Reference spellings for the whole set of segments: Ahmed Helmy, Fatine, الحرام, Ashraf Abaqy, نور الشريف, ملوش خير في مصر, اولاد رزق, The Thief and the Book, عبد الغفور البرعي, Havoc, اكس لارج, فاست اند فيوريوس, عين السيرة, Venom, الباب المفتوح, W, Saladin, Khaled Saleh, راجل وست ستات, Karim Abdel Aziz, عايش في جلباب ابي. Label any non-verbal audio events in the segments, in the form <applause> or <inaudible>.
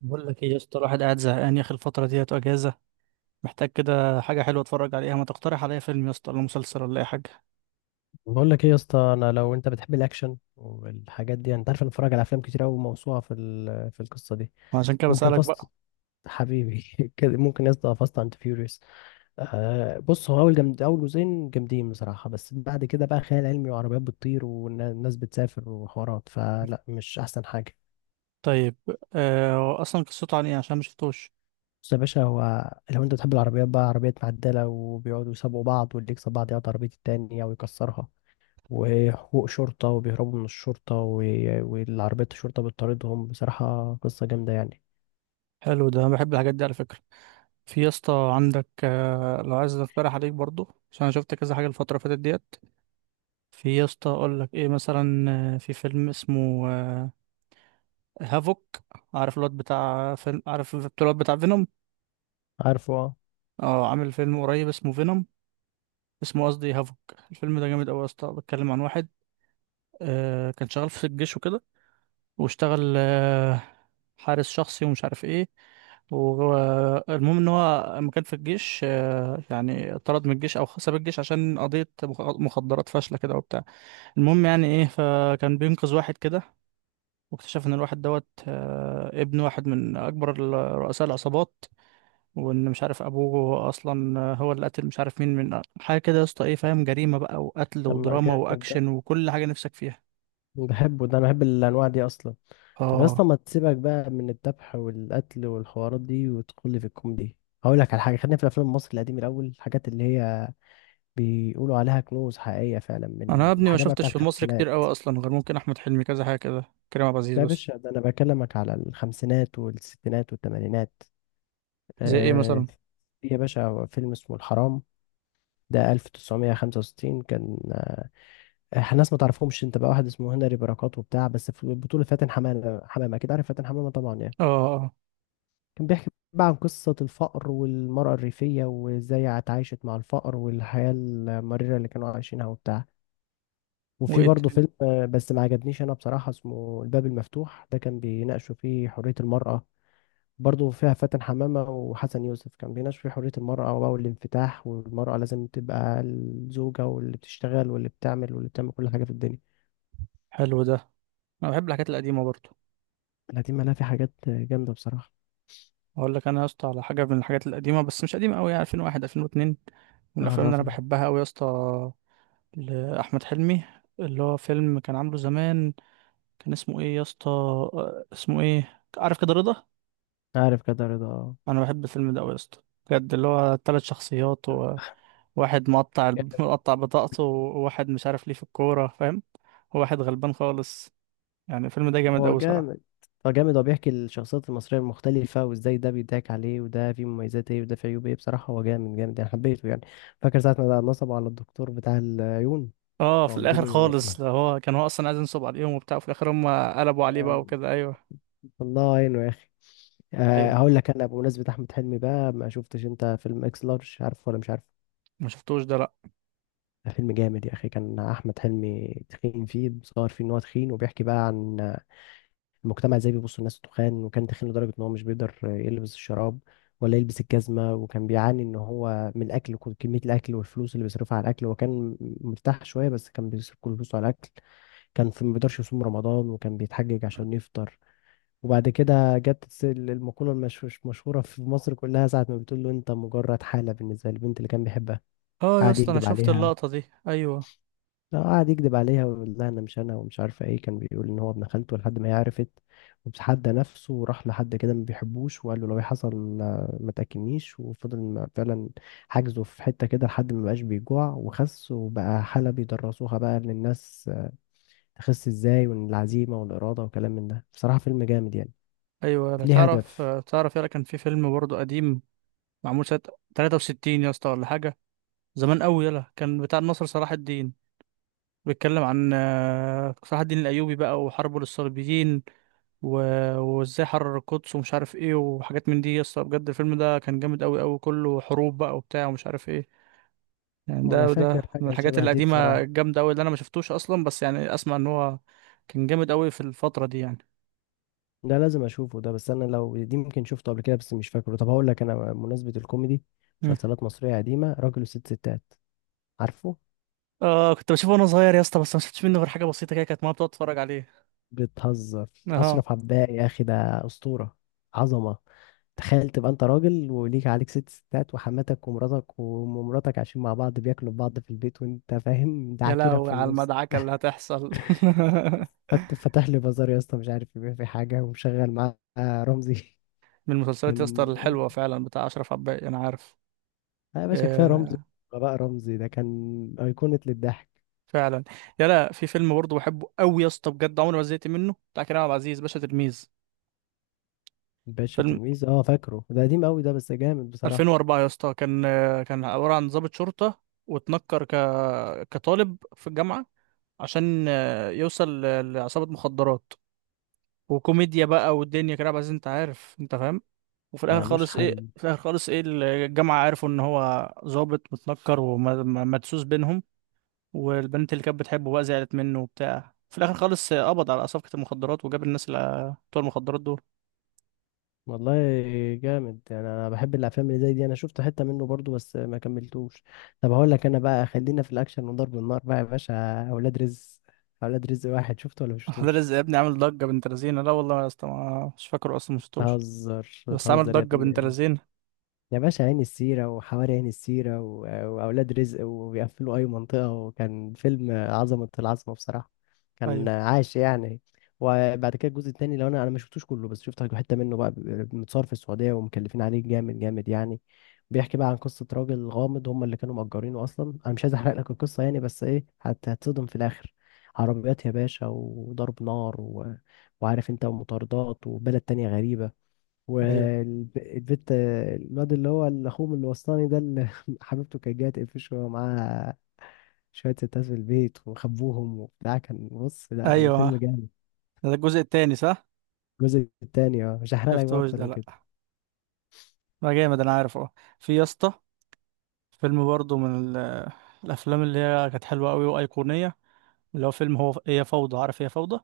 بقول لك ايه يا اسطى، الواحد قاعد زهقان يا اخي. الفترة ديت اجازة، محتاج كده حاجة حلوة اتفرج عليها. ما تقترح عليا فيلم يا اسطى ولا مسلسل ولا اي حاجة. بقول لك ايه يا اسطى، انا لو انت بتحب الاكشن والحاجات دي انت عارف انا بتفرج على افلام كتير قوي، موسوعه في القصه دي. وعشان كده ممكن بسألك بقى. فاست حبيبي <laughs> كده، ممكن يا اسطى فاست اند فيوريوس. بص، هو اول جامد، اول جزئين جامدين بصراحه، بس بعد كده بقى خيال علمي وعربيات بتطير والناس بتسافر وحوارات، فلا مش احسن حاجه. طيب، هو اصلا قصته عن ايه؟ عشان ما شفتوش. بص يا باشا، هو لو انت بتحب العربيات بقى، عربيات معدله وبيقعدوا يسابقوا بعض، واللي يكسب بعض يقعد عربيه التاني او يكسرها، وحقوق شرطة وبيهربوا من الشرطة والعربية الشرطة بتطاردهم، بصراحة قصة جامدة يعني. حلو ده، أنا بحب الحاجات دي على فكرة. في يا اسطى عندك لو عايز اقترح عليك برضو، عشان انا شفت كذا حاجة الفترة اللي فاتت ديت. في يا اسطى اقول لك ايه مثلا، في فيلم اسمه، هافوك. عارف الواد بتاع فيلم؟ عارف الواد بتاع فينوم؟ عارفه اه. اه، عامل فيلم قريب اسمه فينوم، اسمه قصدي هافوك. الفيلم ده جامد قوي يا اسطى. بيتكلم عن واحد كان شغال في الجيش وكده، واشتغل حارس شخصي ومش عارف ايه. المهم ان هو لما كان في الجيش، يعني اتطرد من الجيش او ساب الجيش عشان قضية مخدرات فاشلة كده وبتاع. المهم يعني ايه، فكان بينقذ واحد كده، واكتشف ان الواحد دوت، ابن واحد من اكبر رؤساء العصابات. وان مش عارف ابوه اصلا هو اللي قتل مش عارف مين من حاجه كده يا اسطى، ايه فاهم؟ جريمه بقى وقتل لما ودراما جامد ده، واكشن وكل حاجه نفسك فيها. بحبه ده، أنا بحب الأنواع دي أصلا. طب يا اه. اسطى، ما تسيبك بقى من الذبح والقتل والحوارات دي وتدخل لي في الكوميدي. هقول لك على حاجة، خلينا في الأفلام المصري القديم الأول، الحاجات اللي هي بيقولوا عليها كنوز حقيقية فعلا، انا يا من ابني ما الحاجات بقى شفتش بتاعت في مصر كتير الخمسينات. قوي اصلا، غير ممكن احمد حلمي كذا حاجه كده، كريم عبد العزيز ده يا بس. باشا، ده أنا بكلمك على الخمسينات والستينات والتمانينات. زي ايه آه، مثلا؟ في يا باشا فيلم اسمه الحرام، ده 1965 كان. احنا ناس ما تعرفهمش انت بقى، واحد اسمه هنري بركات وبتاع، بس في البطولة فاتن حمامة. حمامة اكيد عارف، فاتن حمامة طبعا يعني. اه. اه. كان بيحكي بقى عن قصة الفقر والمرأة الريفية وازاي اتعايشت مع الفقر والحياة المريرة اللي كانوا عايشينها وبتاع. وفي وايه برضه تاني؟ فيلم، بس ما عجبنيش انا بصراحة، اسمه الباب المفتوح، ده كان بيناقشوا فيه حرية المرأة. برضه فيها فاتن حمامة وحسن يوسف، كان بيناقش في حرية المرأة بقى والانفتاح، والمرأة لازم تبقى الزوجة واللي بتشتغل واللي بتعمل واللي بتعمل كل حاجة في الدنيا. حلو ده، انا بحب الحاجات القديمه برضه. لا دي مالها، في حاجات جامدة بصراحة. اقول لك انا يا اسطى على حاجه من الحاجات القديمه، بس مش قديمه قوي، يعني 2001 2002. من الافلام اللي انا عرفني. بحبها قوي يا اسطى، لاحمد حلمي، اللي هو فيلم كان عامله زمان. كان اسمه ايه يا اسطى؟ اسمه ايه؟ عارف كده رضا. عارف كده رضا، آه. انا بحب الفيلم ده قوي يا اسطى بجد. اللي هو ثلاث شخصيات، وواحد مقطع <laughs> مقطع بطاقته، وواحد مش عارف ليه في الكوره، فاهم؟ وواحد غلبان خالص. يعني الفيلم ده جامد هو قوي جامد، صراحه. هو جامد، هو بيحكي الشخصيات المصرية المختلفة وازاي ده بيضحك عليه وده فيه مميزات ايه وده فيه عيوب ايه، بصراحة هو جامد جامد يعني، حبيته يعني. فاكر ساعة ما بقى نصبوا على الدكتور بتاع العيون؟ اه، ما في قلت الاخر له. خالص ده، هو كان هو اصلا عايز ينصب عليهم وبتاع، وفي الاخر هم قلبوا عليه آه، بقى وكده. ايوه. الله يعينه يا أخي. ايوه. هقول لك انا بمناسبه احمد حلمي بقى، ما شفتش انت فيلم اكس لارج؟ عارفه ولا مش عارف؟ ما شفتوش ده لا. ده فيلم جامد يا اخي، كان احمد حلمي تخين فيه، بيصور فيه ان هو تخين، وبيحكي بقى عن المجتمع ازاي بيبص الناس تخان، وكان تخين لدرجه ان هو مش بيقدر يلبس الشراب ولا يلبس الجزمه، وكان بيعاني ان هو من الاكل، كميه الاكل والفلوس اللي بيصرفها على الاكل، وكان مرتاح شويه بس كان بيصرف كل فلوسه على الاكل. كان في ما بيقدرش يصوم رمضان، وكان بيتحجج عشان يفطر. وبعد كده جت المقولة مشهورة في مصر كلها، ساعة ما بتقول له أنت مجرد حالة، بالنسبة للبنت اللي كان بيحبها. اه يا قعد اسطى انا يكذب شفت عليها، اللقطه دي. ايوه. لا قعد يكذب عليها ويقول لها أنا مش أنا ومش عارفة إيه، كان بيقول إن هو ابن خالته لحد ما هي عرفت. وتحدى نفسه وراح لحد كده ما بيحبوش، وقال له لو إيه حصل ما تأكلنيش، وفضل فعلا حاجزه في حتة كده لحد ما بقاش بيجوع وخس، وبقى حالة بيدرسوها بقى للناس، تخس إزاي، والعزيمة والإرادة وكلام من ده، بصراحة فيلم جامد يعني، ايوه. انا ليه تعرف هدف. تعرف، يلا كان في فيلم برضه قديم، معمول سنه 63 يا اسطى ولا حاجه، زمان قوي. يلا كان بتاع النصر صلاح الدين. بيتكلم عن، صلاح الدين الأيوبي بقى وحربه للصليبيين، و... وازاي حرر القدس ومش عارف ايه وحاجات من دي يا اسطى. بجد الفيلم ده كان جامد قوي قوي، كله حروب بقى وبتاع ومش عارف ايه. يعني وانا ده فاكر من حاجه الحاجات شبه دي القديمة بصراحه، الجامدة قوي اللي انا ما شفتوش اصلا، بس يعني اسمع ان هو كان جامد قوي في الفترة دي يعني. ده لازم اشوفه ده، بس انا لو دي ممكن شفته قبل كده بس مش فاكره. طب هقول لك انا بمناسبه الكوميدي، مم. مسلسلات مصريه قديمه، راجل وست ستات، عارفه؟ اه كنت بشوفه وانا صغير يا اسطى، بس ما شفتش منه غير حاجة بسيطة كده، كانت ماما بتقعد تتفرج عليه. بتهزر؟ اه. اشرف عباقي يا اخي ده اسطوره، عظمه. تخيل تبقى انت راجل وليك عليك ست ستات، وحماتك ومراتك ومراتك عايشين مع بعض بياكلوا في بعض في البيت، وانت فاهم ده يا عكيرك لهوي في على النص. المدعكة اللي هتحصل. <laughs> فتح لي بازار يا اسطى، مش عارف يبيع في حاجه، ومشغل معاه رمزي. من <laughs> المسلسلات يا اسطى كان، الحلوه فعلا بتاع اشرف عباقي انا عارف. لا يا باشا كفايه رمزي. آه. بقى رمزي ده كان ايقونه للضحك. فعلا. يا لا، في فيلم برضه بحبه قوي يا اسطى بجد، عمري ما زهقت منه، بتاع كريم عبد العزيز، باشا تلميذ. باشا فيلم تلميذ، اه فاكره ده قديم قوي ده بس جامد بصراحه. 2004 يا اسطى، كان، كان عباره عن ضابط شرطه، واتنكر كطالب في الجامعه، عشان، يوصل لعصابه مخدرات. وكوميديا بقى والدنيا كريم عبد العزيز، انت عارف انت فاهم. وفي الاخر ملوش خالص ايه، حل. في الاخر خالص ايه، الجامعه عرفوا ان هو ظابط متنكر ومدسوس بينهم، والبنت اللي كانت بتحبه بقى زعلت منه وبتاع، في الاخر خالص قبض على صفقة المخدرات وجاب الناس اللي بتوع المخدرات دول. والله جامد يعني، انا بحب الافلام اللي زي دي، انا شفت حته منه برضو بس ما كملتوش. طب هقول لك انا بقى، خلينا في الاكشن وضرب النار بقى يا باشا، اولاد رزق. اولاد رزق، واحد شفته ولا <laughs> ده مشفتوش؟ رزق يا ابني عامل ضجة بنت لذينة؟ لا والله يا اسطى، مش فاكره اصلا، مش شفتوش. بتهزر بس عامل بتهزر يا ضجة بنت ابني. لذينة. يا باشا عين السيرة وحواري عين السيرة وأولاد رزق، وبيقفلوا أي منطقة، وكان فيلم عظمة العظمة بصراحة، كان ايوه. عاش يعني. وبعد كده الجزء التاني، لو أنا ما شفتوش كله بس شفت حتة منه بقى، متصور في السعودية ومكلفين عليه جامد جامد يعني. بيحكي بقى عن قصة راجل غامض، هم اللي كانوا مأجرينه أصلا، أنا مش عايز أحرق لك القصة يعني، بس إيه، هتصدم في الآخر. عربيات يا باشا وضرب نار وعارف أنت، ومطاردات، وبلد تانية غريبة، ايوه. والبت الواد اللي هو اللي اخوه من الوسطاني ده اللي <laughs> حبيبته كانت جايه تقفشه وهو معاه شويه ستات في البيت، وخبوهم وبتاع، كان بص، لا ايوه. الفيلم جامد. ده الجزء التاني صح؟ الجزء التاني اه، مش هحرق لك بقى شفتوش اكتر ده من لا. كده. ما جامد انا عارف اه. في يا اسطى فيلم برضه من الافلام اللي هي كانت حلوة قوي وايقونية، اللي هو فيلم هو، هي فوضى، عارف هي فوضى،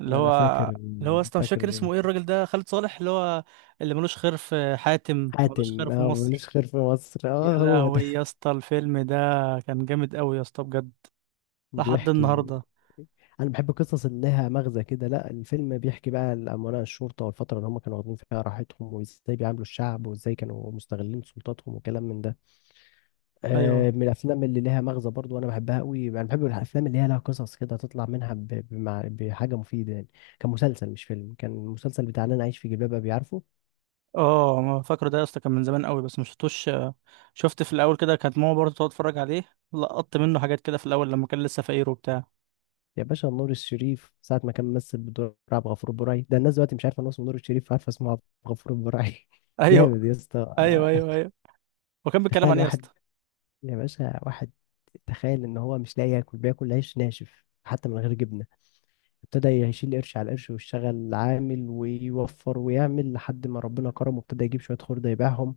اللي انا هو، فاكر، اللي هو اصلا مش فاكر فاكر، اسمه ايه، الراجل ده خالد صالح، اللي هو اللي ملوش خير في حاتم، ملوش خير حاتم في اه مصر. ملوش خير في مصر، يا اه هو ده. لهوي يا <laughs> اسطى الفيلم ده كان جامد قوي يا اسطى بجد، لحد بيحكي، النهارده. انا بحب القصص اللي لها مغزى كده. لا الفيلم بيحكي بقى الامناء الشرطه والفتره اللي هم كانوا واخدين فيها راحتهم، وازاي بيعاملوا الشعب، وازاي كانوا مستغلين سلطاتهم، وكلام من ده. ايوه. من الافلام اللي ليها مغزى برضو، وانا بحبها قوي، انا بحب الافلام اللي هي لها قصص كده تطلع منها بحاجه مفيده يعني. كان مسلسل مش فيلم، كان المسلسل بتاع اللي انا عايش في جلباب ابي، عارفه؟ اه ما فاكره ده يا اسطى، كان من زمان قوي بس ما شفتوش، شفت في الاول كده كانت ماما برضه تقعد تتفرج عليه، لقطت منه حاجات كده في الاول لما كان لسه فقير وبتاع. يا باشا نور الشريف، ساعه ما كان ممثل بدور عبد الغفور البرعي، ده الناس دلوقتي مش عارفه ان هو اسمه نور الشريف، عارفه اسمه عبد الغفور البرعي. <laughs> ايوه. جامد يا اسطى. ايوه. ايوه. ايوه. وكان بيتكلم عن تخيل ايه يا واحد، اسطى؟ يا باشا واحد، تخيل ان هو مش لاقي ياكل، بياكل عيش ناشف حتى من غير جبنه. ابتدى يشيل قرش على قرش، ويشتغل عامل ويوفر ويعمل لحد ما ربنا كرمه، ابتدى يجيب شوية خردة يبيعهم.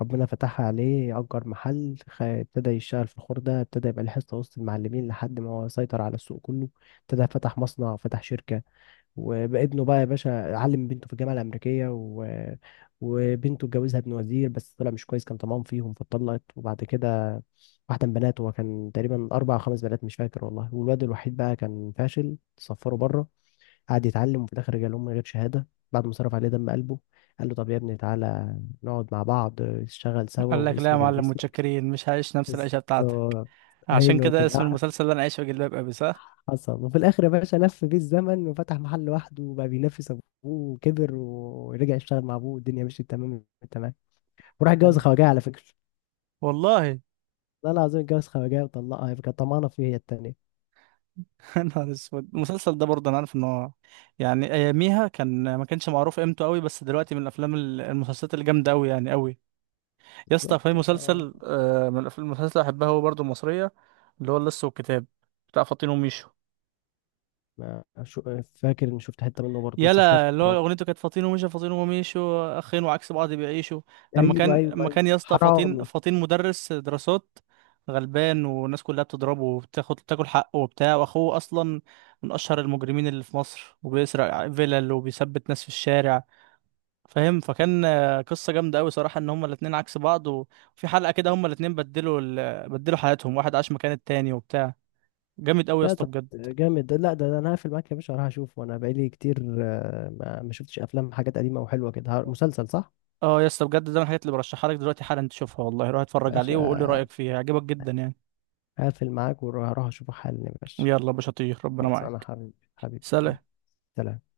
ربنا فتحها عليه، أجر محل، ابتدى يشتغل في الخردة، ابتدى يبقى ليه حصة وسط المعلمين لحد ما هو سيطر على السوق كله، ابتدى فتح مصنع، فتح شركة. وابنه بقى يا باشا، علم بنته في الجامعة الأمريكية وبنته اتجوزها ابن وزير بس طلع مش كويس، كان طمعان فيهم فاتطلقت. وبعد كده واحدة من بناته، هو كان تقريبا أربع أو خمس بنات مش فاكر والله، والواد الوحيد بقى كان فاشل، صفره بره. قعد يتعلم وفي الاخر جاله من غير شهاده، بعد ما صرف عليه دم قلبه. قال له طب يا ابني تعالى، نقعد مع بعض نشتغل سوا قال لك لا يا واسمي جنب معلم اسمك. متشكرين، مش هعيش نفس العيشه بتاعتك. بالظبط. عشان هيلو كده اسم كده المسلسل ده انا عايش في جلباب ابي، صح؟ حصل. وفي الاخر يا باشا لف بيه الزمن، وفتح محل لوحده، وبقى بينافس ابوه، وكبر ورجع يشتغل مع ابوه، والدنيا مشيت تمام، تمام. وراح اتجوز أيوة. خواجه على فكره، والله. لا العظيم، اتجوز خواجه وطلقها، كانت طمعانه فيه هي التانيه. يا نهار اسود، المسلسل ده برضه انا عارف ان هو، يعني اياميها كان ما كانش معروف قيمته قوي، بس دلوقتي من الافلام المسلسلات الجامده قوي يعني قوي. يا اسطى في بالظبط، آه. مسلسل، من المسلسلات اللي بحبها هو برضه المصريه، اللي هو اللص والكتاب، بتاع فاطين وميشو. ما شو، فاكر اني شفت حته منه برضه بس مش فاكر يلا اللي هو اهو. اغنيته كانت فاطين ومشى، فاطين ومشوا اخين وعكس بعض بيعيشوا. لما ايوه كان ايوه لما ايوه، كان يا اسطى، فاطين حرامي. فاطين مدرس دراسات غلبان، والناس كلها بتضربه وبتاخد تاكل حقه وبتاع، واخوه اصلا من اشهر المجرمين اللي في مصر، وبيسرق فيلل وبيثبت ناس في الشارع، فاهم؟ فكان، قصه جامده قوي صراحه، ان هما الاتنين عكس بعض، وفي حلقه كده هما الاتنين بدلوا بدلوا حياتهم، واحد عاش مكان التاني وبتاع. جامد قوي يا ده اسطى طب بجد. جامد ده، لا ده، انا هقفل معاك يا باشا، هروح اشوف وانا بقالي كتير، ما شفتش افلام حاجات قديمه وحلوه كده، مسلسل صح. اه يا اسطى بجد ده من الحاجات اللي برشحها لك دلوقتي حالا تشوفها، والله روح يا اتفرج عليه وقول لي باشا رأيك فيها، هيعجبك جدا يعني. هقفل معاك وهروح اشوفه حالا يا باشا. يلا يا باشا، طير، ربنا خلاص، انا معاك. حبيبي، حبيبي اخوي. سلام. سلام.